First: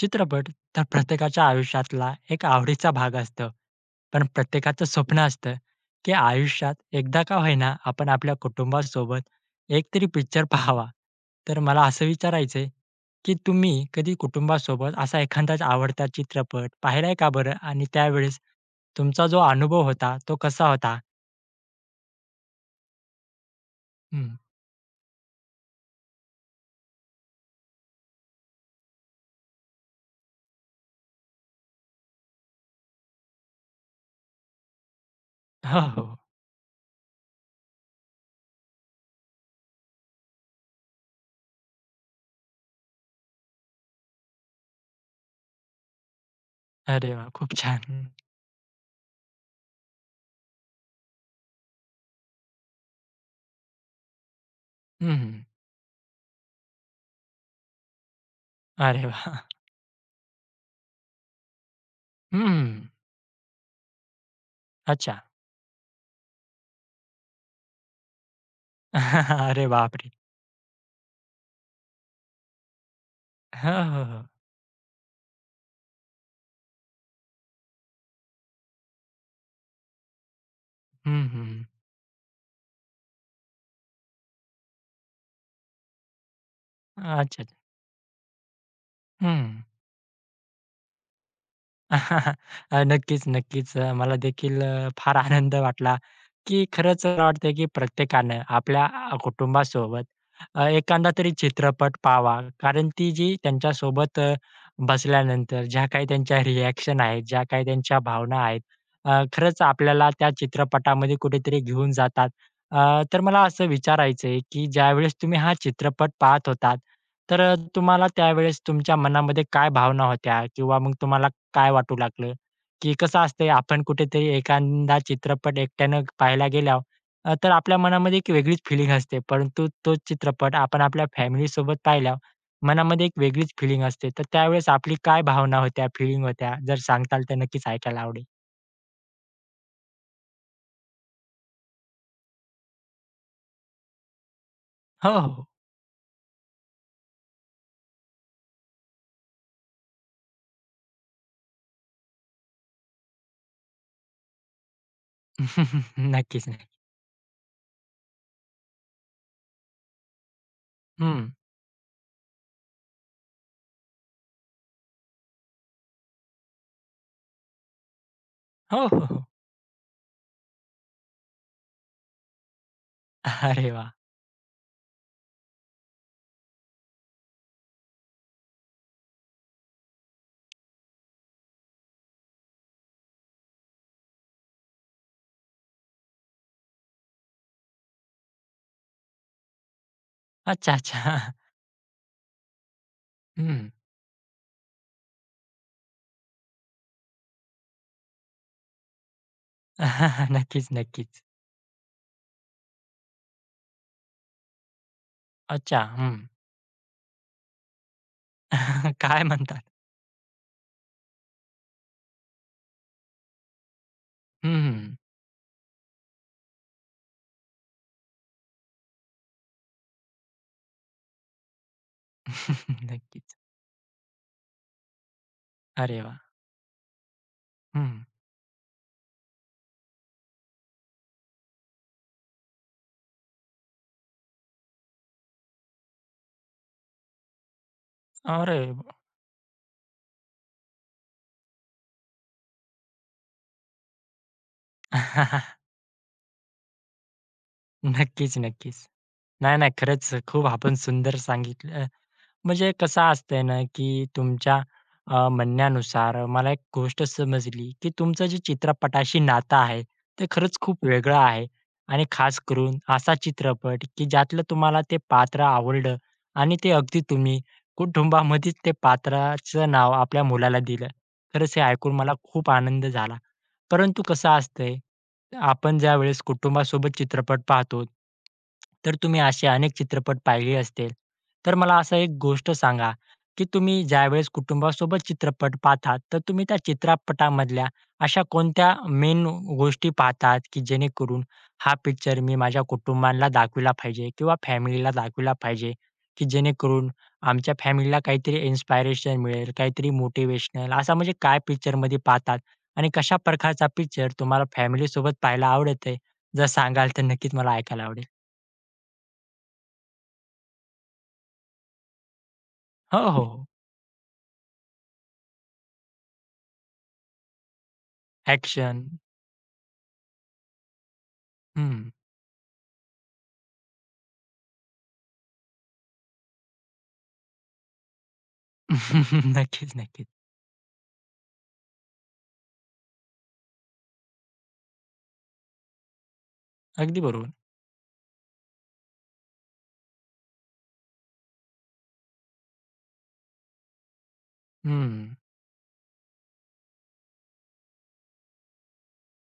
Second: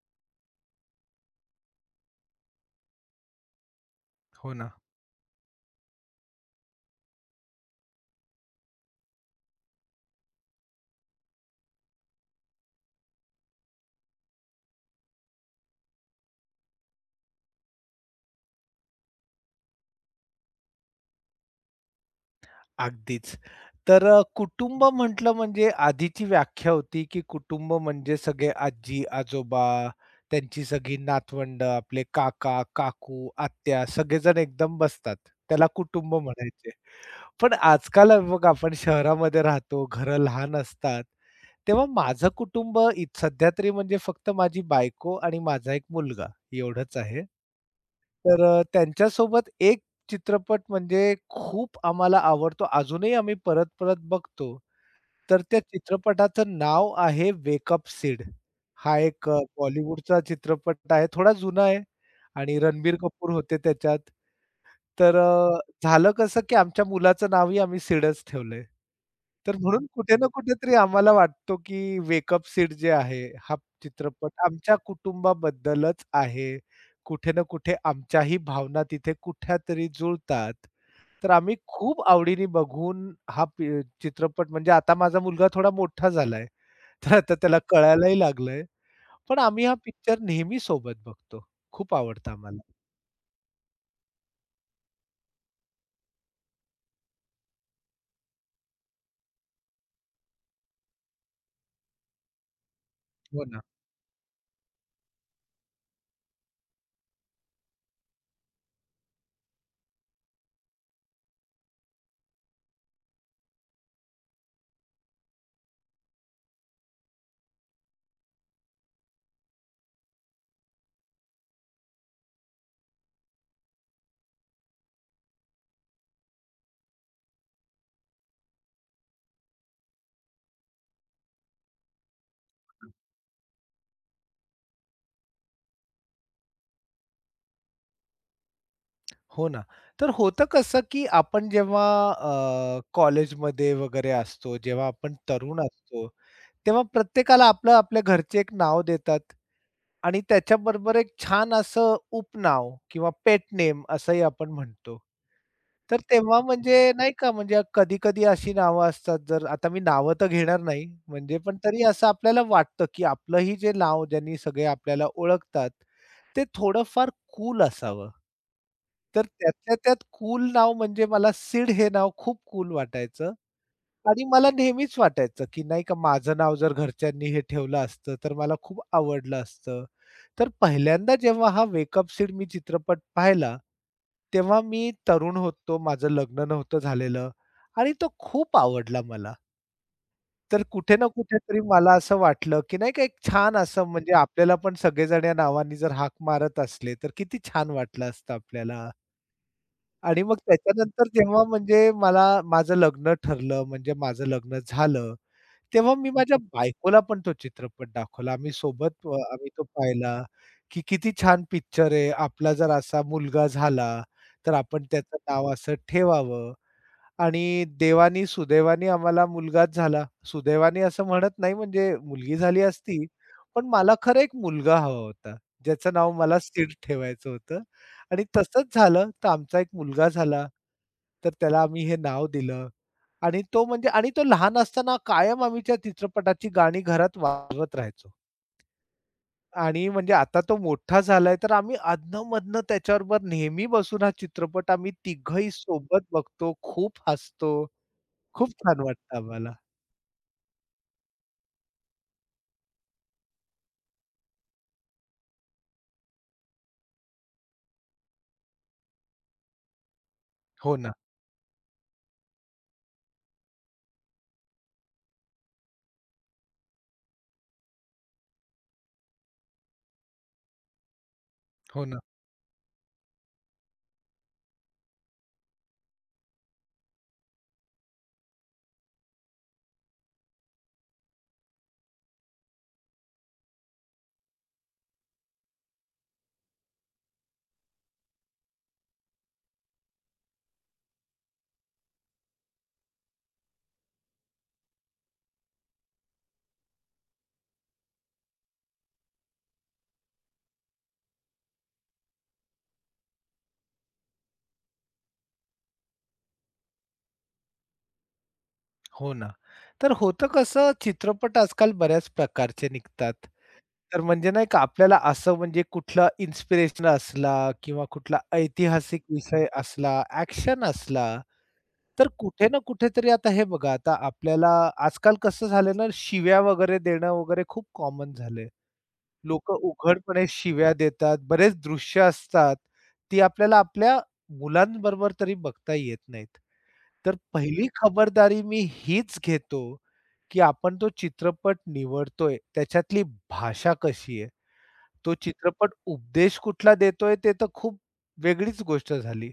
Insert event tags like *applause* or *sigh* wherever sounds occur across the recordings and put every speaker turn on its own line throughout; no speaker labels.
चित्रपट तर प्रत्येकाच्या आयुष्यातला एक आवडीचा भाग असतो. पण
हो ना.
प्रत्येकाचं स्वप्न असतं, की आयुष्यात एकदा का होईना आपण आपल्या कुटुंबासोबत एकतरी पिक्चर *laughs* पाहावा. तर मला असं विचारायचं आहे, की तुम्ही कधी कुटुंबासोबत असा एखादाच आवडता चित्रपट पाहिलाय का बरं? आणि त्यावेळेस तुमचा जो अनुभव होता तो कसा होता?
अगदीच. तर
हं.
कुटुंब म्हटलं म्हणजे आधीची व्याख्या होती, की कुटुंब म्हणजे सगळे आजी-आजोबा, त्यांची सगळी नातवंड, आपले काका, काकू, आत्या सगळेजण एकदम बसतात. त्याला
हो,
कुटुंब
हो.
म्हणायचे. पण आजकाल बघा आपण शहरामध्ये राहतो, घरं लहान असतात. तेव्हा माझं कुटुंब सध्या तरी म्हणजे फक्त माझी बायको आणि माझा एक मुलगा एवढंच
अरे
आहे.
वाह! खूप छान.
तर त्यांच्यासोबत एक चित्रपट म्हणजे खूप आम्हाला आवडतो. अजूनही आम्ही परत-परत बघतो.
हं,
तर
हं.
त्या चित्रपटाचं नाव आहे वेकअप सिड. हा
अरे
एक
वाह!
बॉलिवूडचा चित्रपट आहे. थोडा जुना आहे आणि
हं.
रणबीर कपूर होते त्याच्यात. तर
अच्छा.
झालं कसं, की आमच्या मुलाचं नावही आम्ही सीडच ठेवलंय.
*laughs*
तर
अरे
म्हणून
बापरे!
कुठे ना कुठेतरी आम्हाला वाटतो, की वेकअप सीड जे आहे, हा
हो, हो, हो.
चित्रपट आमच्या कुटुंबाबद्दलच आहे. कुठे ना कुठे आमच्याही भावना तिथे कुठेतरी जुळतात.
हं,
तर
हं.
आम्ही खूप आवडीने बघून हा चित्रपट म्हणजे आता माझा मुलगा थोडा मोठा झालाय. तर
अच्छा,
आता
अच्छा.
त्याला कळायलाही लागलंय. पण
हं.
आम्ही हा पिक्चर नेहमी सोबत बघतो. खूप आवडतं
*laughs*
आम्हाला.
नक्कीच, नक्कीच. मला देखील फार आनंद वाटला, की खरंच मला वाटतंय, की प्रत्येकानं आपल्या कुटुंबासोबत एखादा तरी चित्रपट पाहावा. कारण ती जी
हो ना,
त्यांच्यासोबत बसल्यानंतर ज्या काही त्यांच्या रिएक्शन आहेत, ज्या काही त्यांच्या भावना आहेत, खरंच आपल्याला त्या चित्रपटामध्ये कुठेतरी घेऊन जातात. तर मला असं विचारायचंय, की ज्यावेळेस तुम्ही हा चित्रपट पाहत होतात, तर तुम्हाला त्यावेळेस तुमच्या मनामध्ये काय भावना होत्या? किंवा मग तुम्हाला काय वाटू लागलं, की कसं असतंय आपण कुठेतरी एखादा चित्रपट एकट्यानं पाहायला गेल्यावर तर आपल्या मनामध्ये एक वेगळीच फिलिंग असते. परंतु तोच चित्रपट आपण आपल्या फॅमिलीसोबत पाहिल्यावर मनामध्ये एक वेगळीच फिलिंग असते. तर त्यावेळेस आपली काय भावना होत्या, फिलिंग होत्या? जर सांगताल तर नक्कीच ऐकायला आवडेल.
हो ना. तर होतं कसं, की आपण जेव्हा कॉलेजमध्ये वगैरे असतो, जेव्हा
हो,
आपण
हो.
तरुण असतो, तेव्हा प्रत्येकाला आपलं आपल्या घरचे एक नाव देतात. आणि त्याच्याबरोबर एक छान असं उपनाव किंवा पेट नेम असंही आपण म्हणतो. तर
*laughs*
तेव्हा
नक्कीच, नक्कीच.
म्हणजे नाही का म्हणजे कधी-कधी अशी नावं असतात जर आता मी नावं तर घेणार नाही
हं.
म्हणजे पण तरी असं आपल्याला वाटतं, की आपलंही जे नाव ज्यांनी सगळे आपल्याला ओळखतात, ते थोडंफार कूल असावं.
हो, हो, हो.
तर त्यातल्या त्यात कूल नाव म्हणजे मला सीड हे नाव खूप कूल वाटायचं
अरे वाह!
आणि मला नेहमीच वाटायचं, की नाही का माझं नाव जर घरच्यांनी हे ठेवलं असतं, तर मला खूप आवडलं असतं. तर पहिल्यांदा जेव्हा हा वेकअप सीड मी चित्रपट पाहिला, तेव्हा मी तरुण होतो, माझं लग्न नव्हतं झालेलं आणि तो खूप आवडला मला. तर
अच्छा,
कुठे ना
अच्छा.
कुठेतरी मला असं वाटलं, की नाही का एक छान
हं.
असं म्हणजे आपल्याला पण सगळेजण या नावाने जर हाक मारत असले, तर किती छान वाटलं असतं आपल्याला. आणि
*laughs*
मग
नक्कीच,
त्याच्यानंतर
नक्कीच.
जेव्हा म्हणजे मला माझं लग्न ठरलं, म्हणजे माझं लग्न झालं.
अच्छा.
तेव्हा मी
हं.
माझ्या बायकोला पण तो चित्रपट दाखवला. आम्ही
*laughs*
सोबत
काय
आम्ही
म्हणतात?
तो पाहिला, की किती छान पिक्चर आहे. आपला जर असा मुलगा झाला, तर आपण
हं,
त्याचं नाव असं ठेवावं आणि देवानी सुदैवाने आम्हाला मुलगाच झाला. सुदैवाने असं म्हणत नाही म्हणजे मुलगी झाली
*laughs*
असती,
नक्कीच.
पण मला खरं एक मुलगा हवा होता. ज्याचं
अरे
नाव
वाह!
मला सीड ठेवायचं होतं
हं.
आणि तसंच झालं. तर आमचा एक मुलगा झाला. तर त्याला आम्ही हे नाव दिलं. आणि तो म्हणजे आणि तो लहान असताना कायम आम्ही त्या चित्रपटाची गाणी घरात वाजवत राहायचो.
अरे!
आणि म्हणजे आता तो मोठा झालाय, तर आम्ही अधनं-मधनं त्याच्याबरोबर नेहमी बसून हा चित्रपट आम्ही तिघंही
*laughs*
सोबत बघतो. खूप हसतो.
नक्कीच,
खूप
नक्कीच.
छान वाटतं आम्हाला.
नाही, नाही. खरंच खूप आपण सुंदर सांगितलं म्हणजे कसं असतंय ना, की तुमच्या म्हणण्यानुसार मला एक गोष्ट समजली, की तुमचं जे चित्रपटाशी नातं आहे, ते खरंच
हो
खूप
ना,
वेगळं आहे आणि खास करून असा चित्रपट, की ज्यातलं तुम्हाला ते पात्र आवडलं आणि ते अगदी तुम्ही कुटुंबामध्येच ते पात्राचं नाव आपल्या मुलाला दिलं. खरंच हे
हो
ऐकून
ना,
मला खूप आनंद झाला. परंतु कसं असतंय, आपण ज्यावेळेस कुटुंबासोबत चित्रपट पाहतो, तर तुम्ही असे अनेक चित्रपट पाहिले असतील. तर मला असं एक गोष्ट सांगा, की तुम्ही ज्यावेळेस कुटुंबासोबत चित्रपट पाहतात, तर तुम्ही त्या चित्रपटामधल्या अशा कोणत्या मेन गोष्टी पाहतात, की जेणेकरून हा पिक्चर मी माझ्या कुटुंबाला दाखविला पाहिजे किंवा फॅमिलीला दाखविला पाहिजे, की जेणेकरून आमच्या फॅमिलीला काहीतरी इन्स्पिरेशन मिळेल, काहीतरी मोटिव्हेशनल असा म्हणजे काय पिक्चरमध्ये पाहतात आणि कशा प्रकारचा पिक्चर तुम्हाला फॅमिलीसोबत पाहायला आवडते? जर सांगाल तर नक्कीच मला ऐकायला आवडेल.
हो ना. तर होतं कसं चित्रपट आजकाल बऱ्याच प्रकारचे
हो, हो,
निघतात.
हो.
तर म्हणजे नाही का आपल्याला असं म्हणजे कुठला इन्स्पिरेशनल असला किंवा कुठला
ॲक्शन.
ऐतिहासिक विषय असला, ॲक्शन असला तर कुठे ना कुठेतरी आता हे बघा, आता आपल्याला आजकाल कसं झालंय ना, शिव्या वगैरे देणं वगैरे खूप कॉमन झालंय.
*laughs*
लोकं
नक्कीच, नक्कीच.
उघडपणे शिव्या देतात. बरेच दृश्य असतात, ती आपल्याला आपल्या मुलांबरोबर तरी बघता येत नाहीत.
अगदी
तर
बरोबर.
पहिली खबरदारी मी हीच घेतो, की आपण तो चित्रपट निवडतोय, त्याच्यातली भाषा कशी आहे? तो
हं.
चित्रपट उपदेश कुठला देतोय, ते तर खूप वेगळीच गोष्ट झाली.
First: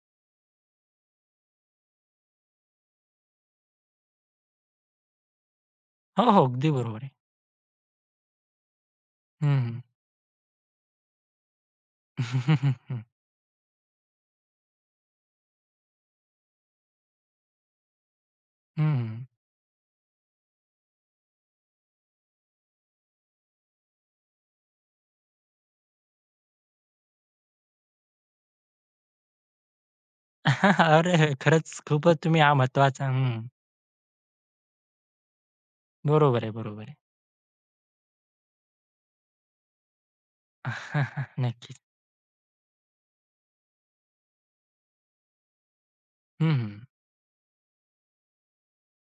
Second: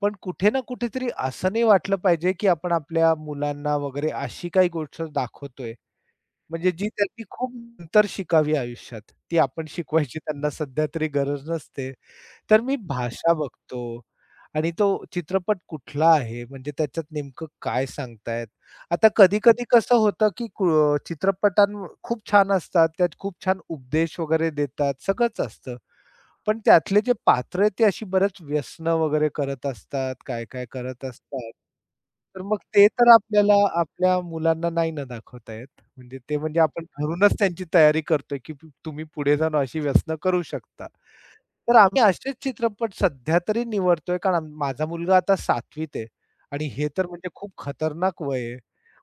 पण कुठे ना कुठेतरी असं नाही वाटलं पाहिजे, की आपण आपल्या मुलांना वगैरे अशी काही गोष्ट दाखवतोय,
हो, हो. अगदी
म्हणजे जी
बरोबर आहे.
त्यांनी खूप नंतर शिकावी आयुष्यात. ती आपण
हं.
शिकवायची त्यांना सध्या तरी गरज नसते. तर मी भाषा बघतो आणि तो चित्रपट कुठला आहे, म्हणजे त्याच्यात नेमकं काय सांगतायत. आता
हं. *laughs*
कधी-कधी कसं होतं, की चित्रपटां खूप छान असतात, त्यात खूप छान उपदेश वगैरे देतात, सगळंच असतं. पण त्यातले जे पात्र आहेत, ते अशी बरेच व्यसनं वगैरे करत असतात, काय-काय
*laughs*
करत
अरे,
असतात.
खरंच खूपच तुम्ही
तर
हा
मग ते
महत्वाचा
तर
हं.
आपल्याला आपल्या मुलांना नाही ना दाखवता येत. म्हणजे ते
बरोबर आहे,
म्हणजे
बरोबर
आपण
आहे.
घरूनच त्यांची तयारी करतोय, की तुम्ही पुढे जाऊन अशी व्यसनं करू शकता.
*laughs*
तर
नक्कीच.
आम्ही असेच चित्रपट सध्या तरी निवडतोय, कारण माझा मुलगा आता 7वीत आहे आणि
हं.
हे तर म्हणजे खूप खतरनाक वय आहे.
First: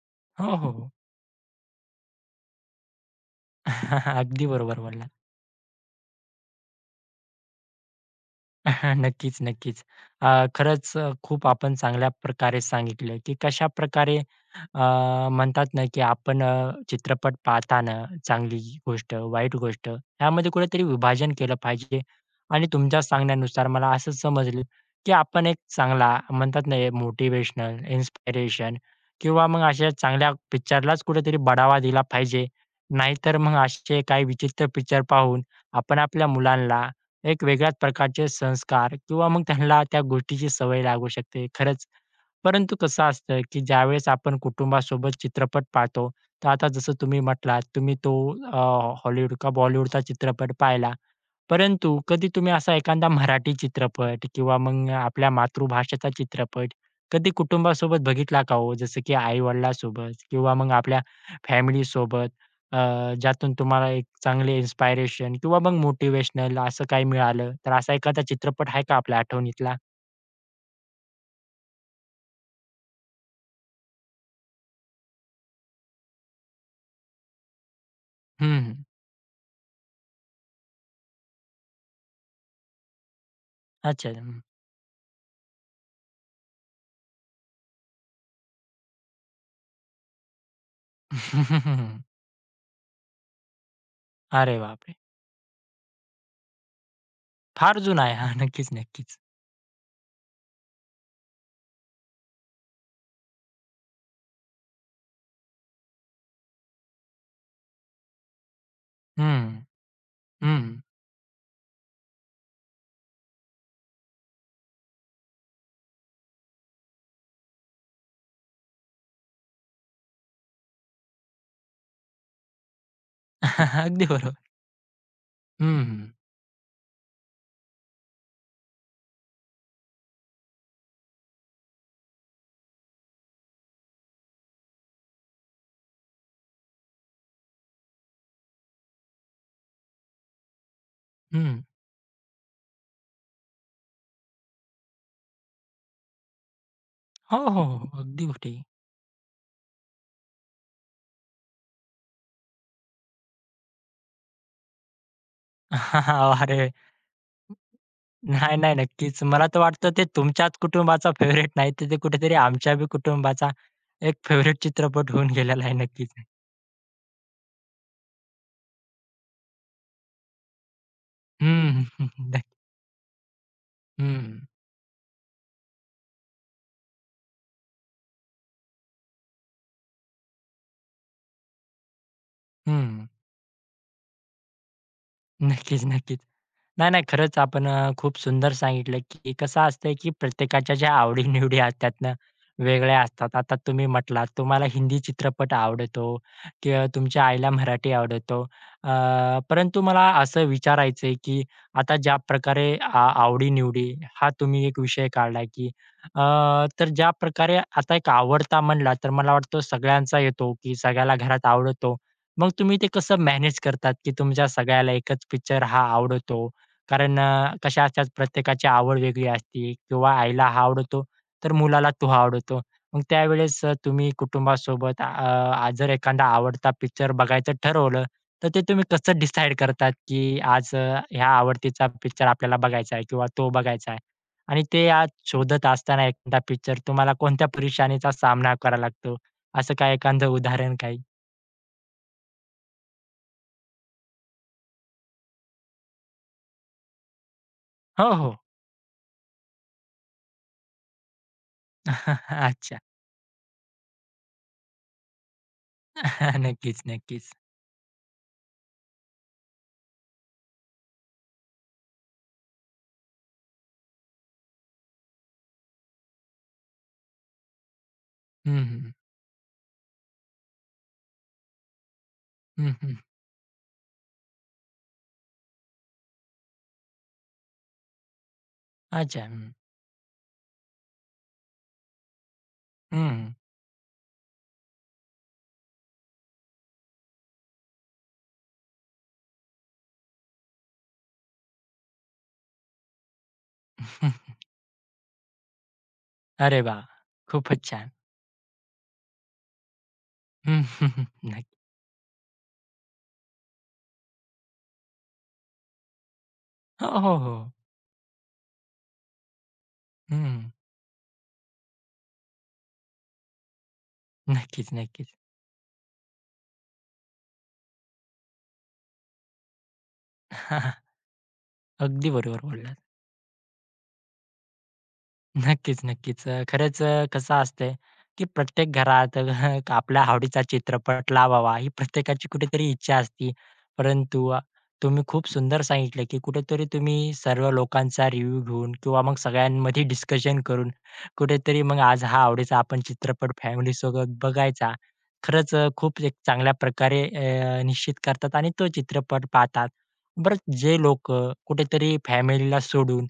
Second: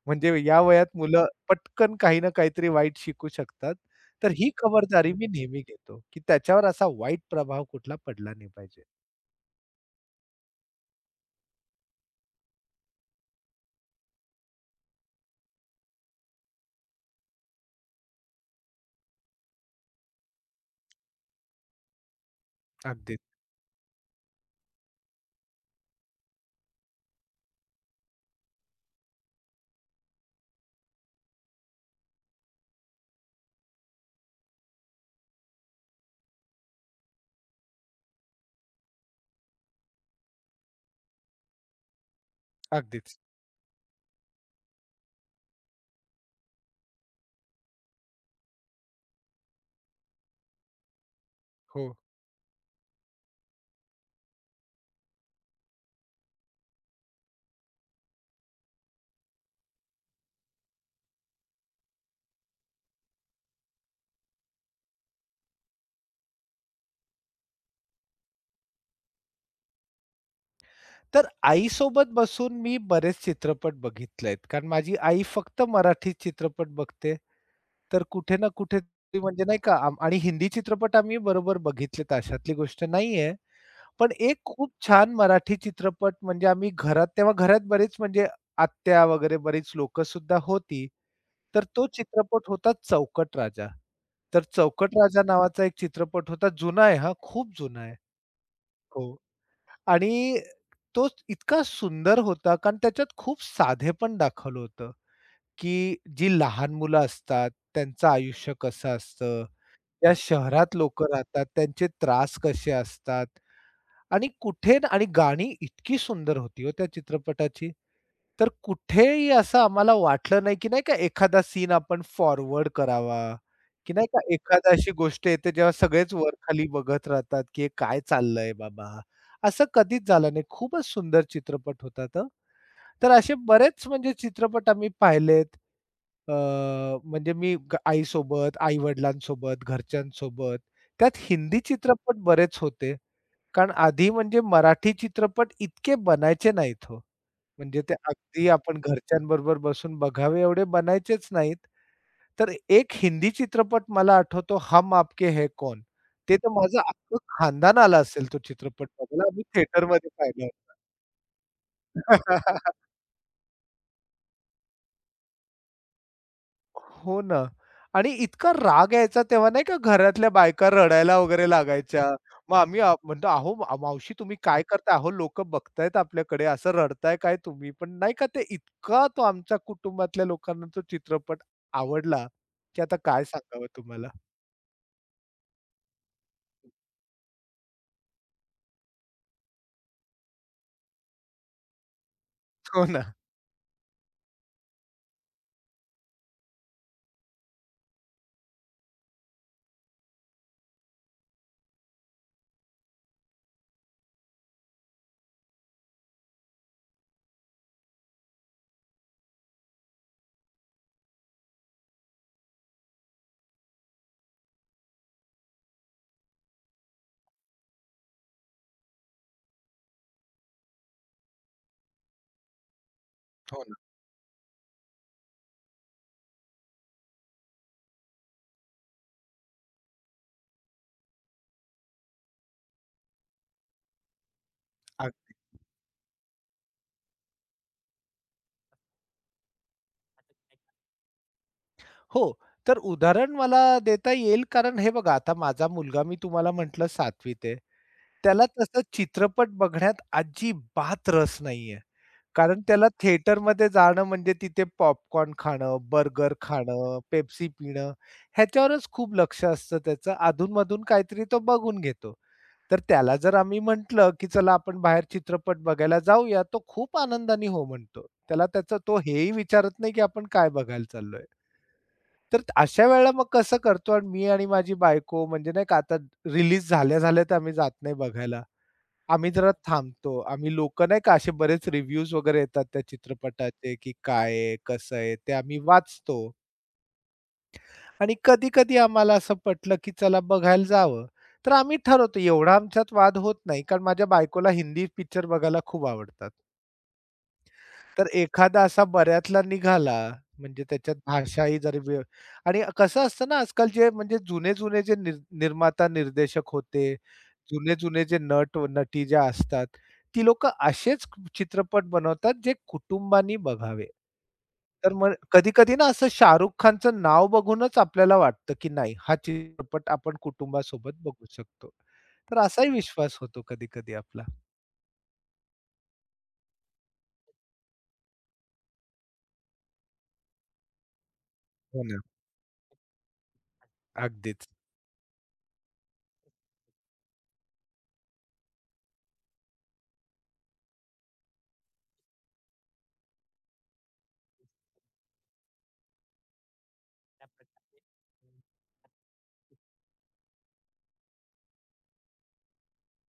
म्हणजे
हो,
या वयात
हो.
मुलं पटकन काही ना काहीतरी वाईट शिकू शकतात.
*laughs*
तर
अगदी
ही
बरोबर बोललात.
खबरदारी मी नेहमी घेतो, की त्याच्यावर असा वाईट प्रभाव कुठला पडला नाही पाहिजे.
*laughs* नक्कीच, नक्कीच. खरंच खूप आपण चांगल्या प्रकारे सांगितलं, की कशा प्रकारे म्हणतात ना, की आपण चित्रपट पाहताना चांगली गोष्ट, वाईट गोष्ट यामध्ये कुठेतरी विभाजन केलं पाहिजे. आणि तुमच्या
अगदीच,
सांगण्यानुसार मला असं समजलं, की आपण एक चांगला म्हणतात ना, मोटिव्हेशनल, इन्स्पिरेशन किंवा मग अशा चांगल्या पिक्चरलाच कुठेतरी बढावा दिला पाहिजे. नाहीतर मग असे काही विचित्र पिक्चर पाहून आपण आपल्या मुलांना एक वेगळ्याच प्रकारचे संस्कार किंवा मग त्यांना त्या गोष्टीची सवय लागू शकते. खरंच. परंतु कसं
अगदीच.
असतं, की ज्यावेळेस आपण कुटुंबासोबत चित्रपट पाहतो, तर आता जसं तुम्ही म्हटलात, तुम्ही तो अ, हॉलिवूड का बॉलिवूडचा चित्रपट पाहिला.
हो.
परंतु कधी तुम्ही असा एखादा मराठी चित्रपट किंवा मग आपल्या मातृभाषेचा चित्रपट कधी कुटुंबासोबत बघितला का हो? जसं की आई-वडिलांसोबत किंवा मग आपल्या फॅमिलीसोबत? ज्यातून तुम्हाला एक चांगले इन्स्पिरेशन किंवा मग मोटिव्हेशनल असं काही मिळालं, तर असा एखादा चित्रपट आहे का आपल्या आठवणीतला?
तर आईसोबत बसून मी बरेच चित्रपट बघितलेत. कारण माझी आई फक्त मराठी चित्रपट बघते. तर कुठे ना
हं,
कुठे
हं.
ती म्हणजे नाही का आणि हिंदी चित्रपट आम्ही बरोबर बघितलेत अशातली गोष्ट नाहीये.
अच्छा.
पण एक
हं.
खूप छान मराठी चित्रपट म्हणजे आम्ही घरात तेव्हा घरात बरेच म्हणजे आत्या वगैरे बरीच लोकं सुद्धा होती. तर तो
*laughs*
चित्रपट होता चौकट राजा. तर
अरे बापरे!
चौकट राजा नावाचा एक चित्रपट होता. जुना आहे हां, खूप
फार
जुना आहे.
जुना आहे. हां, नक्कीच, नक्कीच.
हो. आणि तो इतका सुंदर होता कारण त्याच्यात खूप साधेपण दाखवलं होतं, की जी लहान मुलं असतात, त्यांचं आयुष्य कसं असतं,
हं,
त्या
हं.
शहरात लोकं राहतात, त्यांचे त्रास कसे असतात आणि आणि गाणी इतकी सुंदर होती हो त्या चित्रपटाची. तर कुठेही असं आम्हाला वाटलं नाही, की नाही का एखादा सीन आपण फॉरवर्ड करावा,
*laughs*
की
अगदी
नाही का
बरोबर.
एखादा अशी गोष्ट येते जेव्हा
हं,
सगळेच वर-खाली बघत राहतात, की "हे काय चाललंय बाबा?" असं कधीच झालं नाही. खूपच सुंदर चित्रपट होता तो. तर असे बरेच म्हणजे चित्रपट आम्ही पाहिलेत. अ, म्हणजे मी आईसोबत, आई-वडिलांसोबत, घरच्यांसोबत. त्यात हिंदी
हं.
चित्रपट बरेच होते. कारण आधी म्हणजे मराठी चित्रपट इतके बनायचे नाहीत हो.
हो, हो, हो.
म्हणजे ते
हो. अगदी
अगदी
कुठेही.
आपण घरच्यांबरोबर बसून बघावे एवढे बनायचेच नाहीत. तर एक हिंदी चित्रपट मला आठवतो हम आपके है कौन? ते
*laughs*
तर
अरे!
माझं अख्खं खानदान आलं असेल तो
नाही, नाही.
चित्रपट
नक्कीच.
बघायला. आम्ही
मला तर वाटतं ते
थिएटरमध्ये पाहिला
तुमच्याच
होता.
कुटुंबाचा फेव्हरेट नाही, तर ते कुठेतरी
*laughs*
आमच्या बी कुटुंबाचा एक फेव्हरेट चित्रपट होऊन गेलेला आहे. नक्कीच.
हो ना. आणि इतका राग यायचा तेव्हा नाही का घरातल्या बायका रडायला वगैरे
हं.
लागायच्या.
*laughs* नक्की.
मग आम्ही म्हणतो, "अहो मावशी तुम्ही
हं.
काय करता अहो लोकं बघतायत आपल्याकडे, असं रडताय काय तुम्ही?" पण नाही का ते इतका तो आमच्या कुटुंबातल्या लोकांना तो चित्रपट आवडला, की आता
हं.
काय सांगावं तुम्हाला.
नक्कीच, नक्कीच. नाही, नाही. खरंच आपण खूप सुंदर सांगितलं, की कसं असतंय, की प्रत्येकाच्या ज्या आवडी-निवडी असतात ना,
हो
वेगळ्या
ना.
असतात. आता तुम्ही म्हटलात, तुम्हाला हिंदी चित्रपट आवडतो किंवा तुमच्या आईला मराठी आवडतो. अ, परंतु मला असं विचारायचं की आता ज्या प्रकारे आवडी हा तुम्ही एक विषय काढला, की अ, तर ज्या प्रकारे आता एक आवडता म्हणला, तर मला वाटतं सगळ्यांचा येतो, की सगळ्याला घरात आवडतो. मग तुम्ही ते कसं मॅनेज करतात, की तुमच्या सगळ्याला एकच पिक्चर हा आवडतो कारण कशा असतात प्रत्येकाची आवड वेगळी असते किंवा आईला हा आवडतो, तर मुलाला तो आवडतो. मग त्यावेळेस
हो ना.
तुम्ही कुटुंबासोबत जर एखादा आवडता पिक्चर बघायचं ठरवलं, तर ते तुम्ही कसं डिसाईड करतात, की आज ह्या आवडतीचा पिक्चर आपल्याला बघायचा आहे किंवा तो बघायचा आहे? आणि ते आज
अग
शोधत असताना एखादा पिक्चर तुम्हाला कोणत्या परेशानीचा सामना करावा लागतो? असं काय एखादं उदाहरण काही?
हो. तर उदाहरण मला देता येईल कारण हे बघा आता माझा मुलगा मी तुम्हाला म्हटलं 7वीत आहे.
हो, हो.
त्याला तसं चित्रपट बघण्यात अजिबात रस नाहीये.
*laughs*
कारण
अच्छा.
त्याला थिएटरमध्ये जाणं म्हणजे तिथे पॉपकॉर्न खाणं, बर्गर
*laughs* नक्कीच,
खाणं,
नक्कीच.
पेप्सी पिणं, ह्याच्यावरच खूप लक्ष असतं त्याचं. अधूनमधून काहीतरी तो बघून घेतो. तर त्याला जर आम्ही म्हटलं, की चला आपण बाहेर चित्रपट बघायला जाऊया, तो खूप आनंदाने हो म्हणतो. त्याला
हं,
त्याचा
हं.
तो हेही विचारत नाही, की आपण काय बघायला चाललोय. तर
हं,
अशा
हं.
वेळेला मग कसं करतो आणि मी आणि माझी बायको म्हणजे नाही का आता रिलीज झाल्या-झाल्या तर आम्ही जात नाही बघायला.
अच्छा.
आम्ही
हं.
जरा थांबतो. आम्ही लोकं नाही का असे बरेच रिव्ह्यूज वगैरे येतात त्या
हं.
चित्रपटाचे, की काय आहे, कसं आहे, ते आम्ही वाचतो आणि कधी-कधी आम्हाला असं पटलं, की चला बघायला जावं. तर आम्ही ठरवतो एवढा आमच्यात वाद होत नाही, कारण माझ्या
*laughs*
बायकोला हिंदी पिक्चर बघायला खूप आवडतात.
अरे वाह! खूपच छान.
तर एखादा असा बऱ्यातला निघाला,
हं,
म्हणजे त्याच्यात
*laughs* नक्की.
भाषाही जरी आणि कसं असतं ना आजकाल जे म्हणजे जुने-जुने जे निर्माता, निर्देशक
हो,
होते,
हो, हो.
जुने-जुने जे नट-नटी ज्या असतात, ती लोकं
हं.
असेच चित्रपट बनवतात जे कुटुंबानी बघावे.
नक्कीच,
तर
नक्कीच.
मग कधी-कधी ना असं शाहरुख खानचं नाव बघूनच आपल्याला वाटतं, की नाही हा चित्रपट आपण
*laughs*
कुटुंबासोबत बघू शकतो.
अगदी
तर
बरोबर
असाही
बोललात.
विश्वास होतो कधी-कधी आपला.
नक्कीच, नक्कीच. खरंच कसं असतंय, की प्रत्येक घरात *laughs* आपल्या आवडीचा चित्रपट लावावा ही
हो ना.
प्रत्येकाची कुठेतरी इच्छा असते. परंतु
अगदीच.
तुम्ही खूप सुंदर सांगितलं, की कुठेतरी तुम्ही सर्व लोकांचा रिव्ह्यू घेऊन किंवा मग सगळ्यांमध्ये डिस्कशन करून कुठेतरी मग आज हा आवडीचा आपण चित्रपट फॅमिलीसोबत बघायचा. खरंच खूप एक चांगल्या प्रकारे निश्चित करतात आणि तो चित्रपट पाहतात. बरं जे लोकं कुठेतरी फॅमिलीला सोडून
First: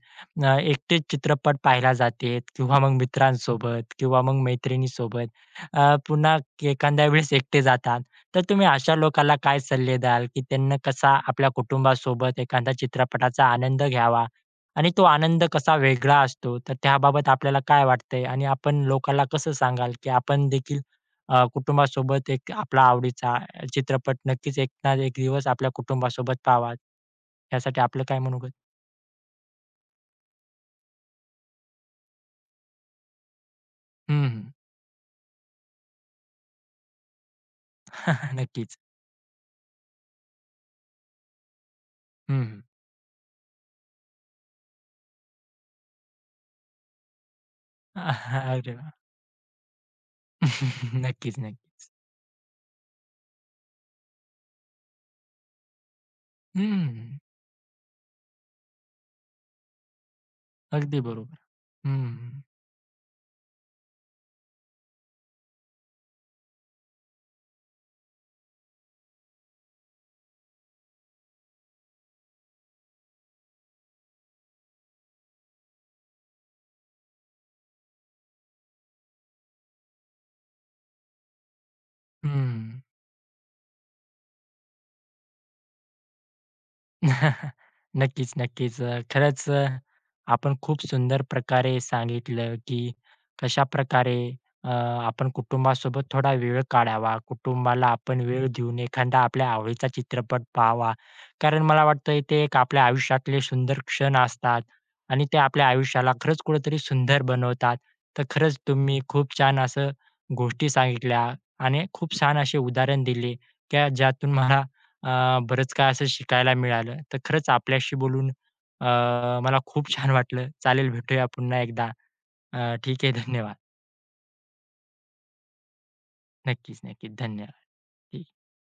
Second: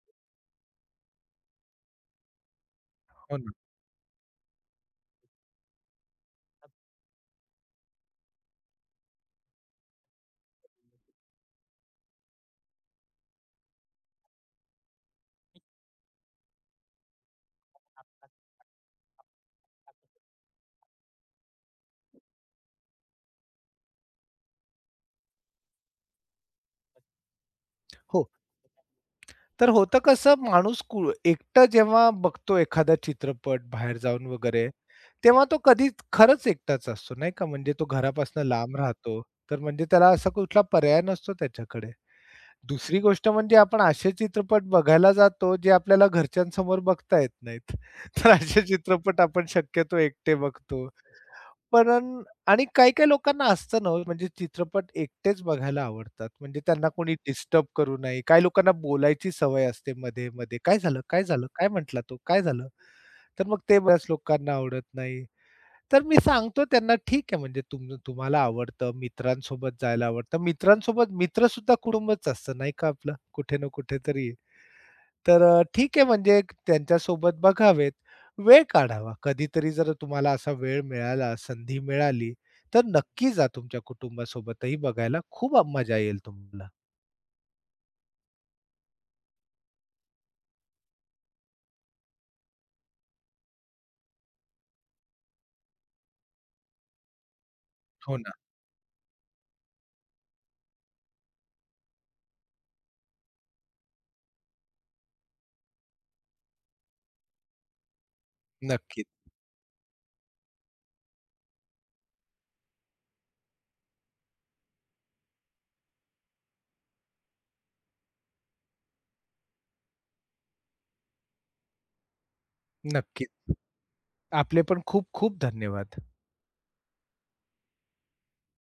एकटेच चित्रपट पाहायला जाते किंवा मग
हो ना.
मित्रांसोबत किंवा मग मैत्रिणीसोबत पुन्हा एखाद्या वेळेस एकटे जातात. तर तुम्ही अशा लोकांना काय सल्ले द्याल, की त्यांना कसा आपल्या कुटुंबासोबत एखादा चित्रपटाचा आनंद घ्यावा? आणि तो आनंद कसा वेगळा असतो? तर त्याबाबत आपल्याला काय वाटतंय? आणि आपण लोकांना कसं सांगाल, की आपण देखील कुटुंबासोबत एक आपला आवडीचा चित्रपट नक्कीच एक ना एक दिवस आपल्या कुटुंबासोबत पाहावा? यासाठी आपलं काय
हो.
मनोगत?
तर होतं कसं माणूस एकटं जेव्हा बघतो एखादा चित्रपट बाहेर जाऊन
हं,
वगैरे, तेव्हा तो कधी खरंच एकटाच असतो नाही का. म्हणजे तो
*laughs*
घरापासून लांब
नक्कीच.
राहतो. तर म्हणजे त्याला असा कुठला पर्याय नसतो त्याच्याकडे.
हं, हं.
दुसरी गोष्ट म्हणजे आपण असे चित्रपट बघायला जातो, जे आपल्याला घरच्यांसमोर बघता येत नाहीत. *laughs* तर असे
अरे वाह!
चित्रपट आपण शक्यतो एकटे बघतो.
*laughs* नक्कीच, नक्कीच.
पण आणि काही-काही लोकांना असतं ना हो, म्हणजे चित्रपट एकटेच बघायला आवडतात. म्हणजे त्यांना
हं,
कोणी डिस्टर्ब करू नये. काही लोकांना बोलायची सवय असते मध्ये-मध्ये. "काय
अगदी
झालं? काय
बरोबर.
झालं? काय
हं,
म्हटला तो?
हं.
काय झालं?" तर मग ते बऱ्याच लोकांना आवडत नाही. तर मी सांगतो त्यांना, "ठीक आहे, म्हणजे तुम्हाला आवडतं, मित्रांसोबत जायला आवडतं." मित्रांसोबत मित्र सुद्धा कुटुंबच असतं नाही का आपलं, कुठे ना कुठेतरी. तर ठीक आहे म्हणजे त्यांच्यासोबत बघावेत. वेळ काढावा. कधीतरी जर तुम्हाला असा वेळ मिळाला, संधी मिळाली, तर नक्की जा तुमच्या कुटुंबासोबतही बघायला. खूप मजा येईल तुम्हाला.
*laughs* नक्कीच, नक्कीच. खरंच आपण खूप सुंदर प्रकारे सांगितलं, की कशा प्रकारे अ, आपण कुटुंबासोबत थोडा वेळ काढावा. कुटुंबाला
हो
आपण
ना.
वेळ देऊन एखादा आपल्या आवडीचा चित्रपट पाहावा. कारण मला वाटतंय ते एक आपल्या आयुष्यातले सुंदर क्षण असतात आणि ते आपल्या आयुष्याला खरंच कुठेतरी सुंदर बनवतात. तर खरंच तुम्ही
नक्कीच.
खूप छान असं गोष्टी सांगितल्या आणि खूप छान असे उदाहरण दिले, की ज्यातून मला बरंच काय असं शिकायला मिळालं. तर खरंच आपल्याशी बोलून अ, मला खूप छान वाटलं. चालेल भेटूया पुन्हा एकदा. अ, ठीक आहे
नक्कीच.
धन्यवाद.
आपले पण खूप खूप धन्यवाद.
नक्कीच, नक्कीच. धन्यवाद. ठीक.